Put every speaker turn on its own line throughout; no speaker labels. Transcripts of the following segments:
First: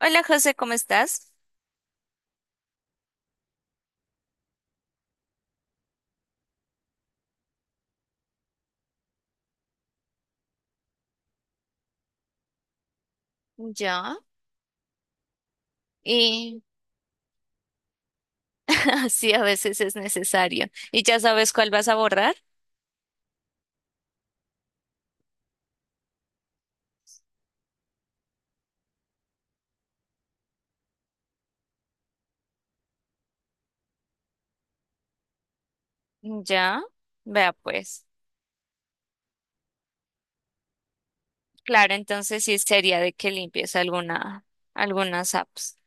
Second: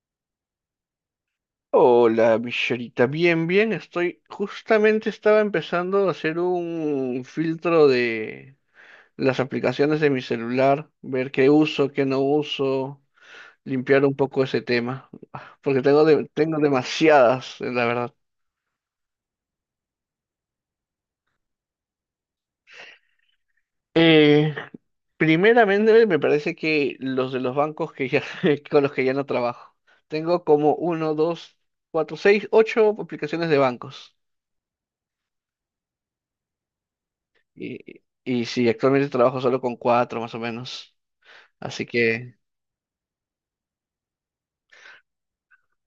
Hola José, ¿cómo estás?
Hola, Michelita. Bien, bien, estoy. Justamente estaba empezando a hacer un filtro de las aplicaciones de mi celular, ver qué uso, qué no uso, limpiar un
Ya.
poco ese tema, porque tengo, tengo
Y
demasiadas, la verdad.
así a veces es necesario. ¿Y ya sabes cuál vas a borrar?
Eh, Primeramente, me parece que los de los bancos que ya, con los que ya no trabajo. Tengo como uno, dos, cuatro, seis, ocho aplicaciones de bancos.
Ya. Vea pues.
Y sí, actualmente trabajo solo con cuatro, más o menos. Así
Claro,
que,
entonces sí sería de que limpies alguna, algunas apps.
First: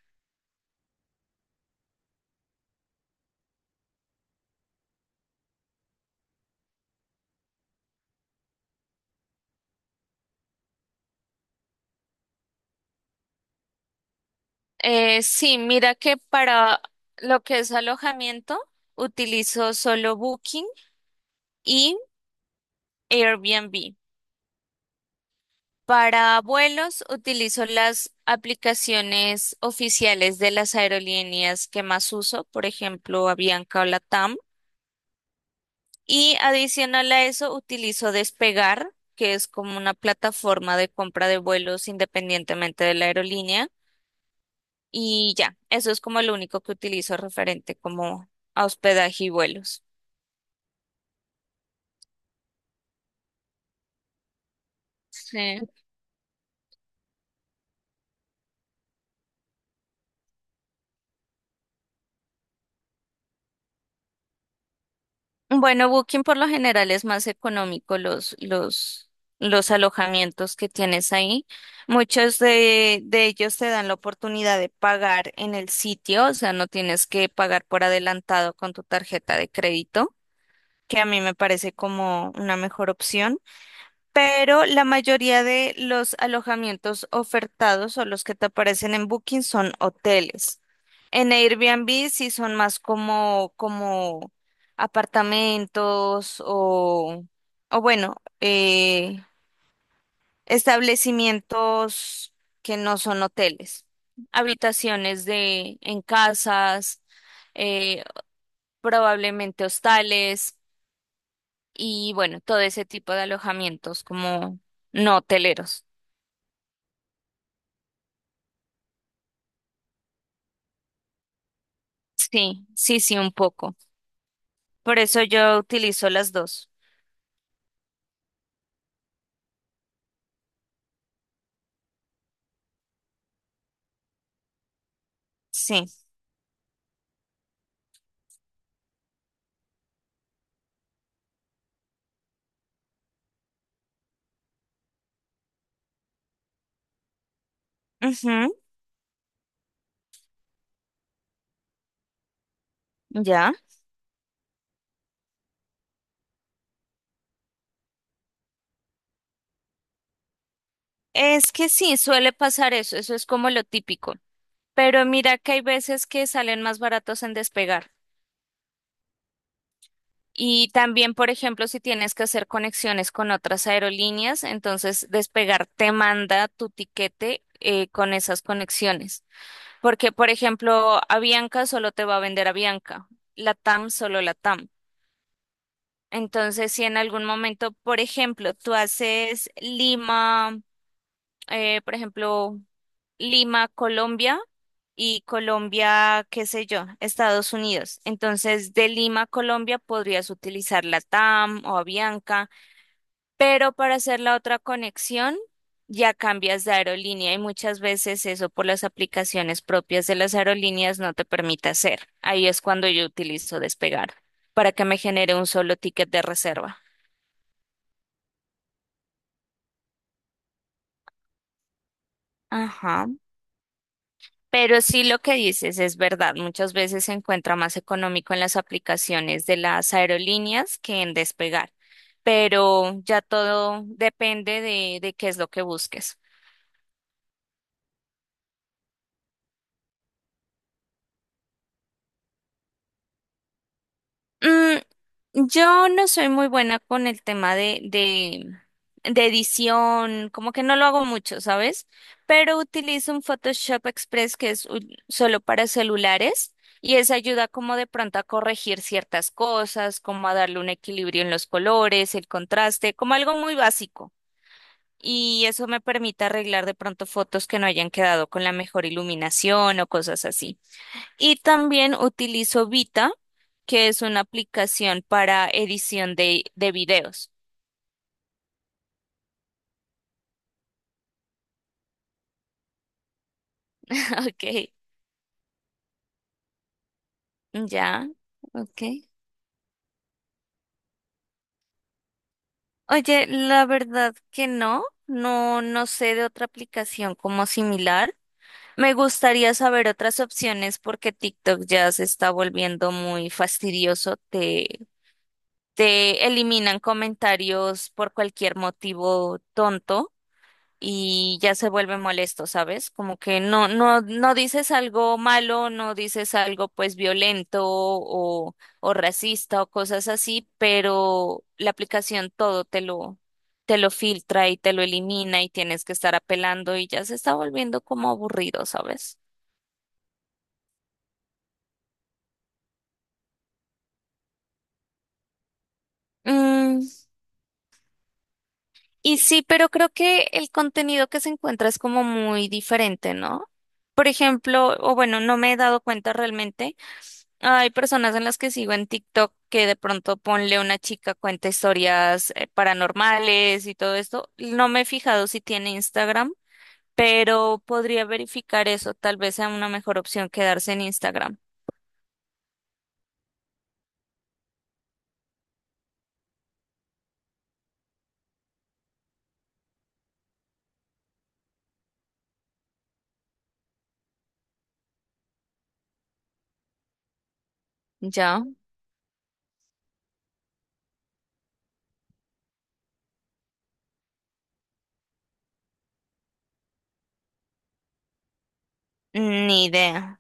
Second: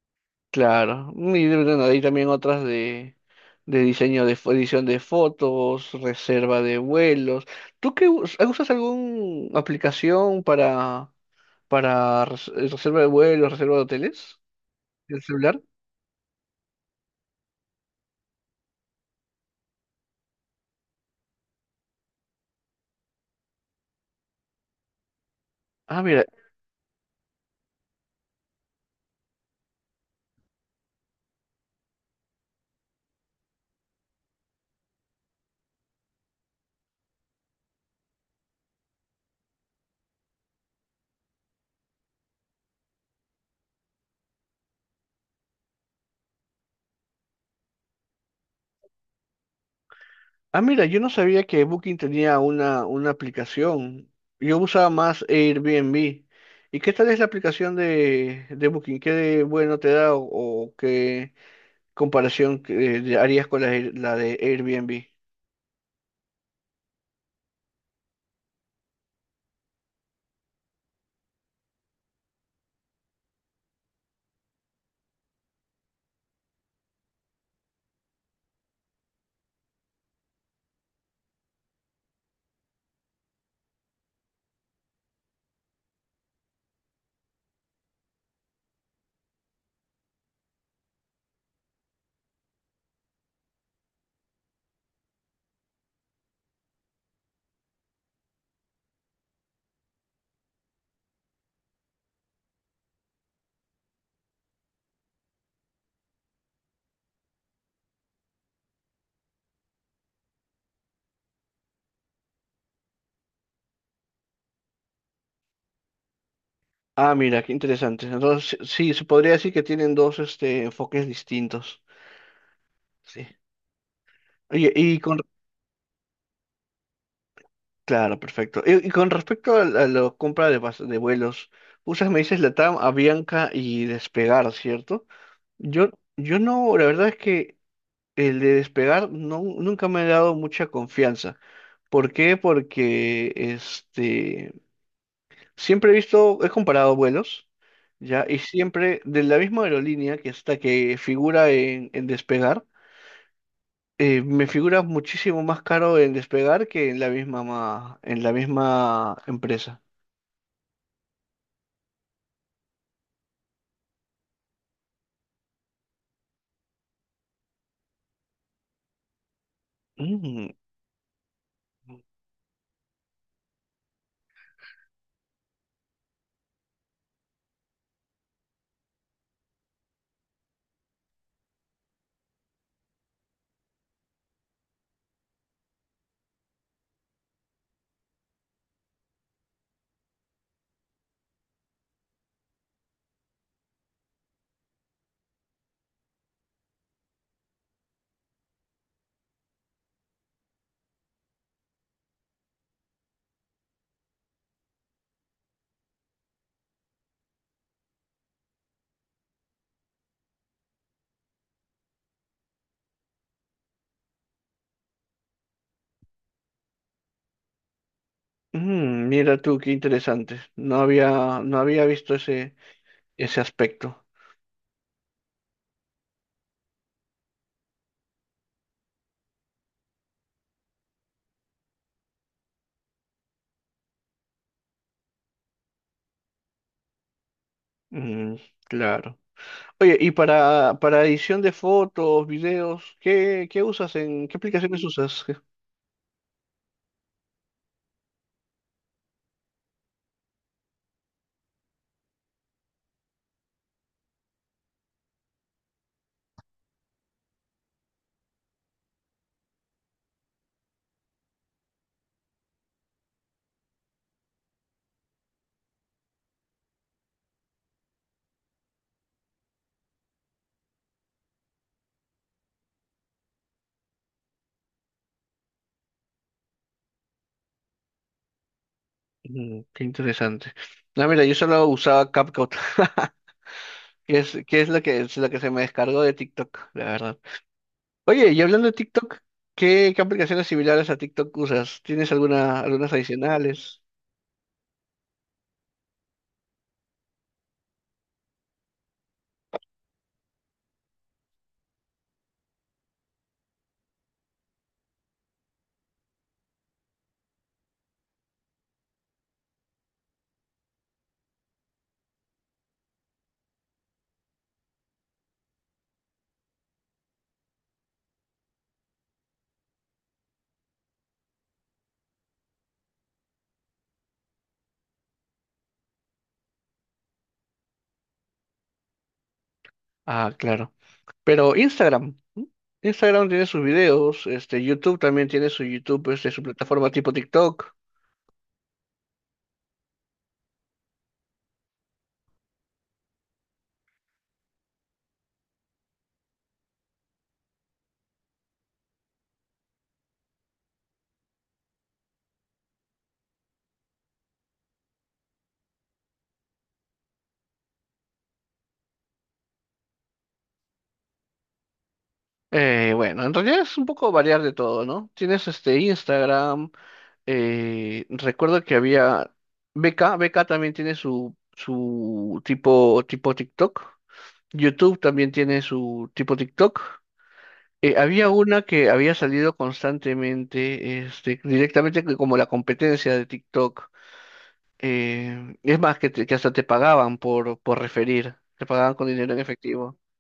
claro. Y bueno, hay también otras de diseño de edición de fotos, reserva de vuelos. ¿Tú qué usas alguna aplicación para reserva de vuelos, reserva de hoteles? ¿El
Sí,
celular?
mira que para lo que es alojamiento utilizo solo Booking y Airbnb.
Ah, mira.
Para vuelos utilizo las aplicaciones oficiales de las aerolíneas que más uso, por ejemplo, Avianca o LATAM. Y adicional a eso, utilizo Despegar, que es como una plataforma de compra de vuelos independientemente de la aerolínea. Y ya, eso es como lo único que utilizo referente como a hospedaje y vuelos.
Ah, mira, yo no sabía que Booking tenía una aplicación. Yo usaba más
Sí.
Airbnb. ¿Y qué tal es la aplicación de Booking? ¿Qué de bueno te da o qué? Comparación que harías con la, la de Airbnb.
Bueno, Booking por lo general es más económico los alojamientos que tienes ahí. Muchos de ellos te dan la oportunidad de pagar en el sitio, o sea, no tienes que pagar por adelantado con tu tarjeta de crédito, que a mí me parece como una mejor opción, pero la mayoría de los alojamientos ofertados o los que te aparecen en Booking son hoteles. En Airbnb sí son más como, como apartamentos o bueno, establecimientos que no son hoteles, habitaciones de, en casas, eh, probablemente hostales. Y bueno, todo ese tipo de alojamientos como no hoteleros.
Ah, mira, qué interesante. Entonces, sí, se podría decir que tienen dos este, enfoques distintos.
Sí, sí, sí,
Sí.
un poco.
Oye, y
Por
con...
eso yo utilizo las dos.
Claro, perfecto. Y con respecto a la compra de, de vuelos, usas, me dices, LATAM, Avianca y Despegar, ¿cierto?
Sí.
Yo, yo no, la verdad es que el de Despegar no, nunca me ha dado mucha confianza. ¿Por qué? Porque este... Siempre he visto, he comparado vuelos, ¿ya? Y
Ujú,
siempre de la misma aerolínea que está, que figura en Despegar,
ya.
me figura muchísimo más caro en Despegar que en la misma, en la misma empresa.
Es que sí, suele pasar eso, eso es como lo típico. Pero mira que hay veces que salen más baratos en Despegar.
Mm,
Y también, por ejemplo, si tienes que hacer conexiones con otras aerolíneas, entonces Despegar te manda tu tiquete con esas conexiones. Porque, por ejemplo, Avianca solo te va a vender Avianca, Latam solo Latam. Entonces, si en algún momento, por ejemplo, tú haces Lima, por ejemplo, Lima, Colombia y Colombia, qué sé yo, Estados Unidos. Entonces, de Lima, Colombia podrías utilizar Latam o Avianca, pero para hacer la otra conexión, ya cambias de aerolínea y muchas veces eso por las aplicaciones propias de las aerolíneas no te permite hacer. Ahí es cuando yo utilizo Despegar para que me genere un solo ticket de reserva.
mm, mira tú, qué interesante. No había, no había visto ese,
Ajá.
ese aspecto.
Pero sí lo que dices es verdad. Muchas veces se encuentra más económico en las aplicaciones de las aerolíneas que en Despegar. Pero ya todo depende de qué es lo que busques.
Mm, claro. Oye, y para edición de fotos, videos, ¿qué, qué usas en, qué
Mm,
aplicaciones usas?
yo no soy muy buena con el tema de edición, como que no lo hago mucho, ¿sabes? Pero utilizo un Photoshop Express que es un- solo para celulares y eso ayuda como de pronto a corregir ciertas cosas, como a darle un equilibrio en los colores, el contraste, como algo muy básico. Y eso me permite arreglar de pronto fotos que no hayan quedado con la mejor iluminación o cosas así. Y también utilizo Vita, que es una aplicación para edición de videos.
Mm, qué interesante. No, mira, yo solo usaba CapCut, que es
Ok,
lo que, es lo que se me descargó de TikTok, la verdad.
ya,
Oye, y hablando de
ok.
TikTok, ¿qué, qué aplicaciones similares a TikTok usas? ¿Tienes alguna, algunas
Oye, la
adicionales?
verdad que no, no, no sé de otra aplicación como similar. Me gustaría saber otras opciones porque TikTok ya se está volviendo muy fastidioso. Te eliminan comentarios por cualquier motivo tonto, y ya se vuelve molesto, ¿sabes? Como que no, no, no dices algo malo, no dices algo pues violento o racista o cosas así, pero la aplicación todo te lo filtra y te lo elimina y tienes que estar apelando y ya se está volviendo como aburrido, ¿sabes?
Ah, claro. Pero Instagram, ¿m? Instagram tiene sus videos, este, YouTube también tiene su YouTube, este, su
Mm,
plataforma tipo TikTok.
y sí, pero creo que el contenido que se encuentra es como muy diferente, ¿no? Por ejemplo, o bueno, no me he dado cuenta realmente. Hay personas en las que sigo en TikTok que de pronto ponle una chica cuenta historias paranormales y todo esto. No me he fijado si tiene Instagram, pero podría verificar eso. Tal vez sea una mejor opción quedarse en Instagram.
Bueno, en realidad es un poco variar de todo, ¿no? Tienes este Instagram. Recuerdo que había beca también tiene su, su tipo, tipo TikTok. YouTube también tiene su tipo TikTok. Había
¿Ya?
una que había salido constantemente, este, directamente que como la competencia de TikTok. Es más, que, que hasta te pagaban por referir, te pagaban con dinero en
Ni
efectivo.
idea.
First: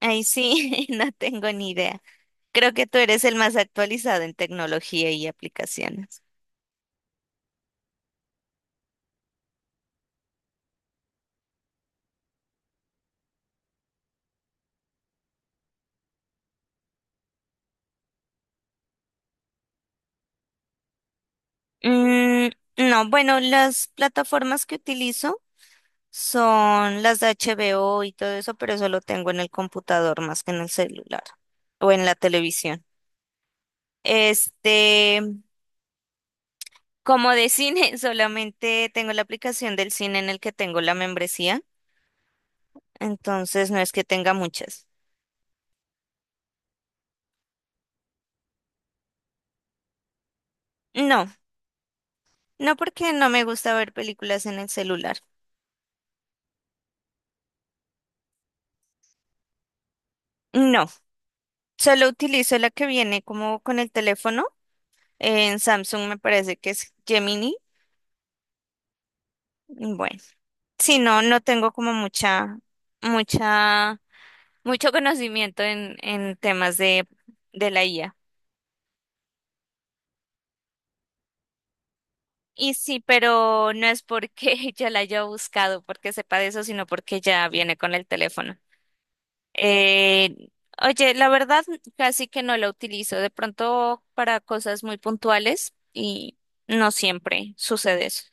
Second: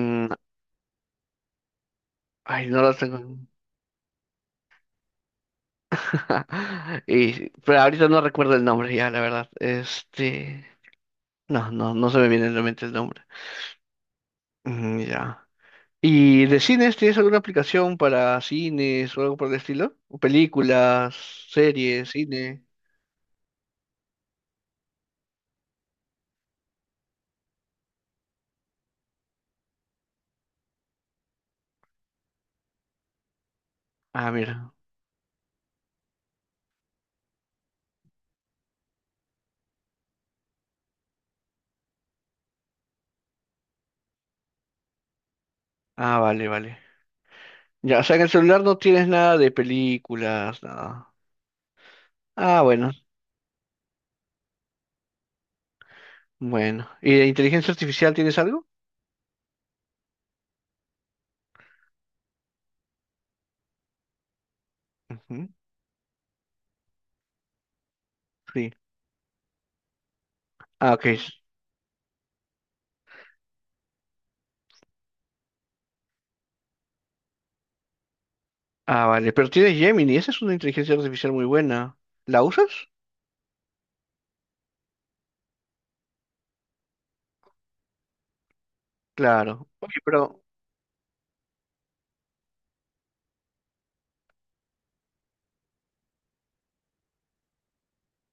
Ahí sí, no tengo ni idea.
ay,
Creo
no
que
lo
tú eres el
tengo.
más actualizado en tecnología y aplicaciones.
Y, pero ahorita no recuerdo el nombre ya, la verdad. Este. No, no, no se me viene a la mente el nombre. Mm, ya. ¿Y de cines tienes alguna aplicación para cines o algo por el estilo? ¿O películas, series,
Mm,
cine?
no, bueno, las plataformas que utilizo son las de HBO y todo eso, pero eso lo tengo en el computador más que en el celular o en la televisión.
Ah, mira.
Este, como de cine, solamente tengo la aplicación del cine en el que tengo la membresía, entonces no es que tenga muchas.
Ah, vale, vale. Ya, o sea, en el celular no tienes nada de películas, nada.
No,
Ah,
no
bueno,
porque no me gusta ver películas en el celular.
bueno. ¿Y de inteligencia artificial tienes algo?
No, solo utilizo la que viene como con el teléfono.
Ujú,
En Samsung me parece que es Gemini.
sí.
Bueno.
Ah,
Sí,
ok.
no, no tengo como mucha, mucho conocimiento en temas de la IA.
Ah, vale. Pero tienes Gemini, esa es una inteligencia artificial muy buena. ¿La usas?
Y sí, pero no es porque ya la haya buscado, porque sepa de eso, sino porque ya viene con el teléfono.
Claro. Oye, pero
Eh, oye, la verdad, casi que no la utilizo. De pronto para cosas muy puntuales y no siempre sucede eso.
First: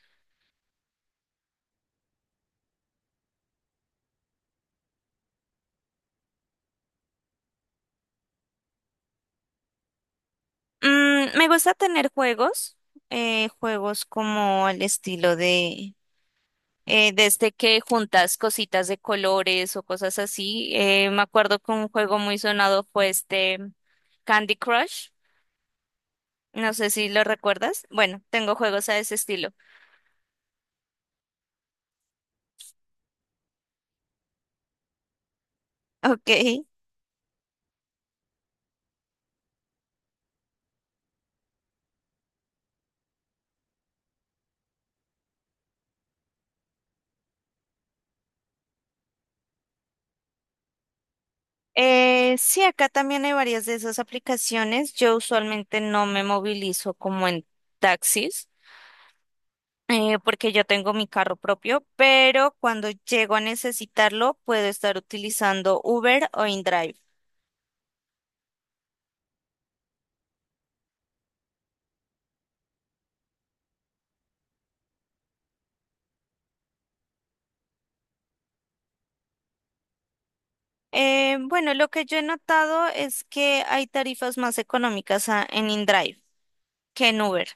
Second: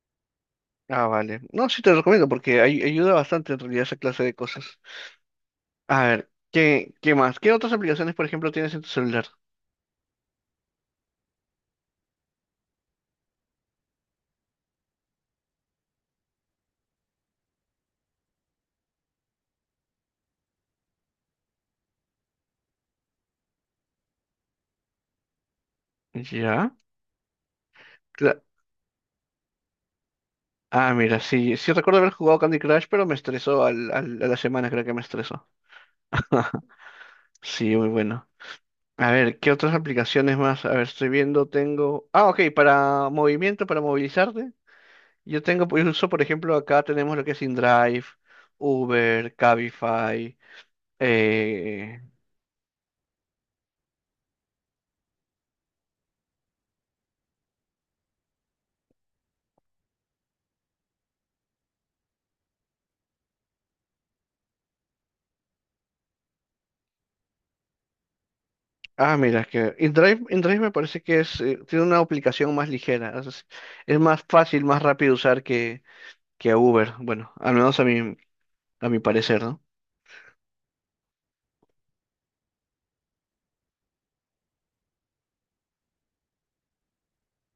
ah, vale. No, sí te lo recomiendo porque ayuda bastante en realidad esa clase de cosas. A ver, ¿qué, qué más? ¿Qué otras aplicaciones, por ejemplo, tienes en tu celular?
Mm, me gusta tener juegos, juegos como al estilo de desde que juntas cositas de colores o cosas así. Me acuerdo que un juego muy sonado fue este Candy Crush. No
Ya.
sé si lo recuerdas. Bueno,
cla-
tengo juegos a ese estilo.
Ah, mira, sí, sí recuerdo haber jugado Candy Crush, pero me estresó al, a la semana, creo que me estresó.
Ok.
Sí, muy bueno. A ver, ¿qué otras aplicaciones más? A ver, estoy viendo, tengo... Ah, ok, para movimiento, para movilizarte. Yo tengo, pues, uso, por ejemplo, acá tenemos lo que es InDrive, Uber, Cabify, eh.
Sí, acá también hay varias de esas aplicaciones. Yo usualmente no me movilizo como en taxis, porque yo tengo mi carro propio, pero cuando llego a necesitarlo, puedo estar utilizando Uber o InDrive.
Ah, mira, es que InDrive, InDrive me parece que es, tiene una aplicación más ligera, es más fácil, más rápido de usar que Uber, bueno, al menos a mi parecer, ¿no?
Bueno, lo que yo he notado es que hay tarifas más económicas a- en InDrive que en Uber.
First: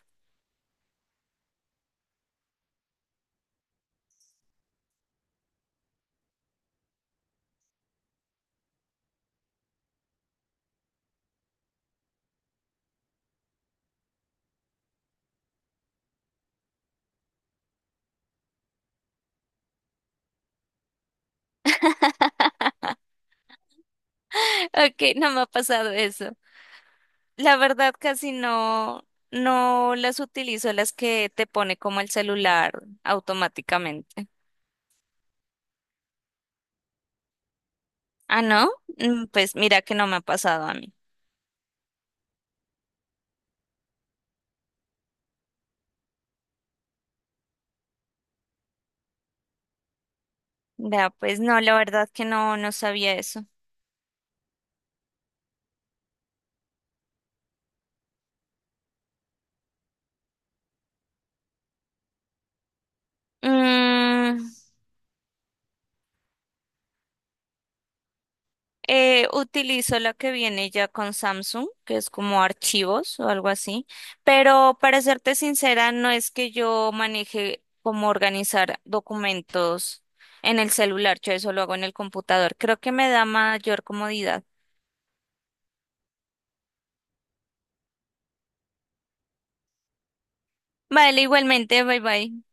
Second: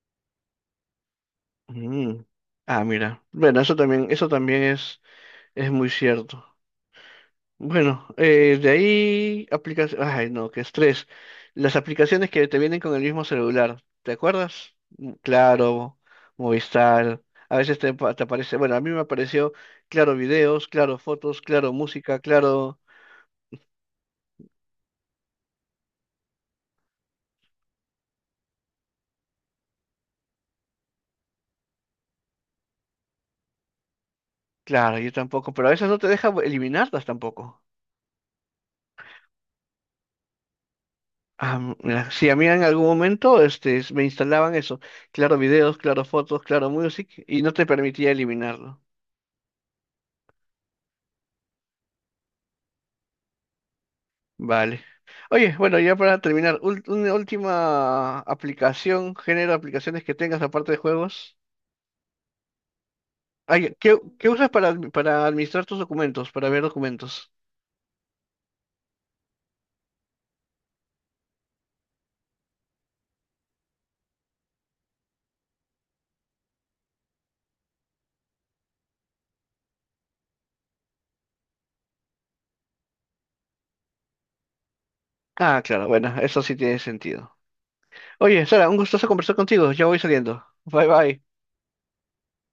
Mm. Ah, mira, bueno, eso también es muy cierto. Bueno, de ahí aplicaciones, ay no, qué estrés. Las aplicaciones que te vienen con el mismo celular, ¿te acuerdas? Mm, Claro, Movistar, a veces te, te aparece, bueno, a mí me apareció Claro videos, Claro fotos, Claro música, Claro,
Ok, no me ha pasado eso. La verdad, casi no, no las utilizo, las que te pone como el celular automáticamente.
claro, yo tampoco, pero a veces no te deja eliminarlas tampoco.
Ah, ¿no? Mm, pues mira que no me ha pasado a mí.
Ah, mira, sí, a mí en algún momento este, me instalaban eso, Claro videos, Claro fotos, Claro music, y no te permitía eliminarlo.
Vea, pues no, la verdad que no, no sabía eso.
Vale. Oye, bueno, ya para terminar, una última aplicación, género de aplicaciones que tengas aparte de juegos. Ay, ¿qué, qué
Mm,
usas para, para administrar tus documentos, para ver documentos?
Utilizo la que viene ya con Samsung, que es como archivos o algo así, pero para serte sincera, no es que yo maneje cómo organizar documentos en el celular, yo eso lo hago en el computador. Creo que me da mayor comodidad.
Ah, claro, bueno, eso sí tiene sentido. Oye, Sara, un gustoso conversar contigo. Ya voy saliendo. Bye
Vale,
bye.
igualmente, bye bye.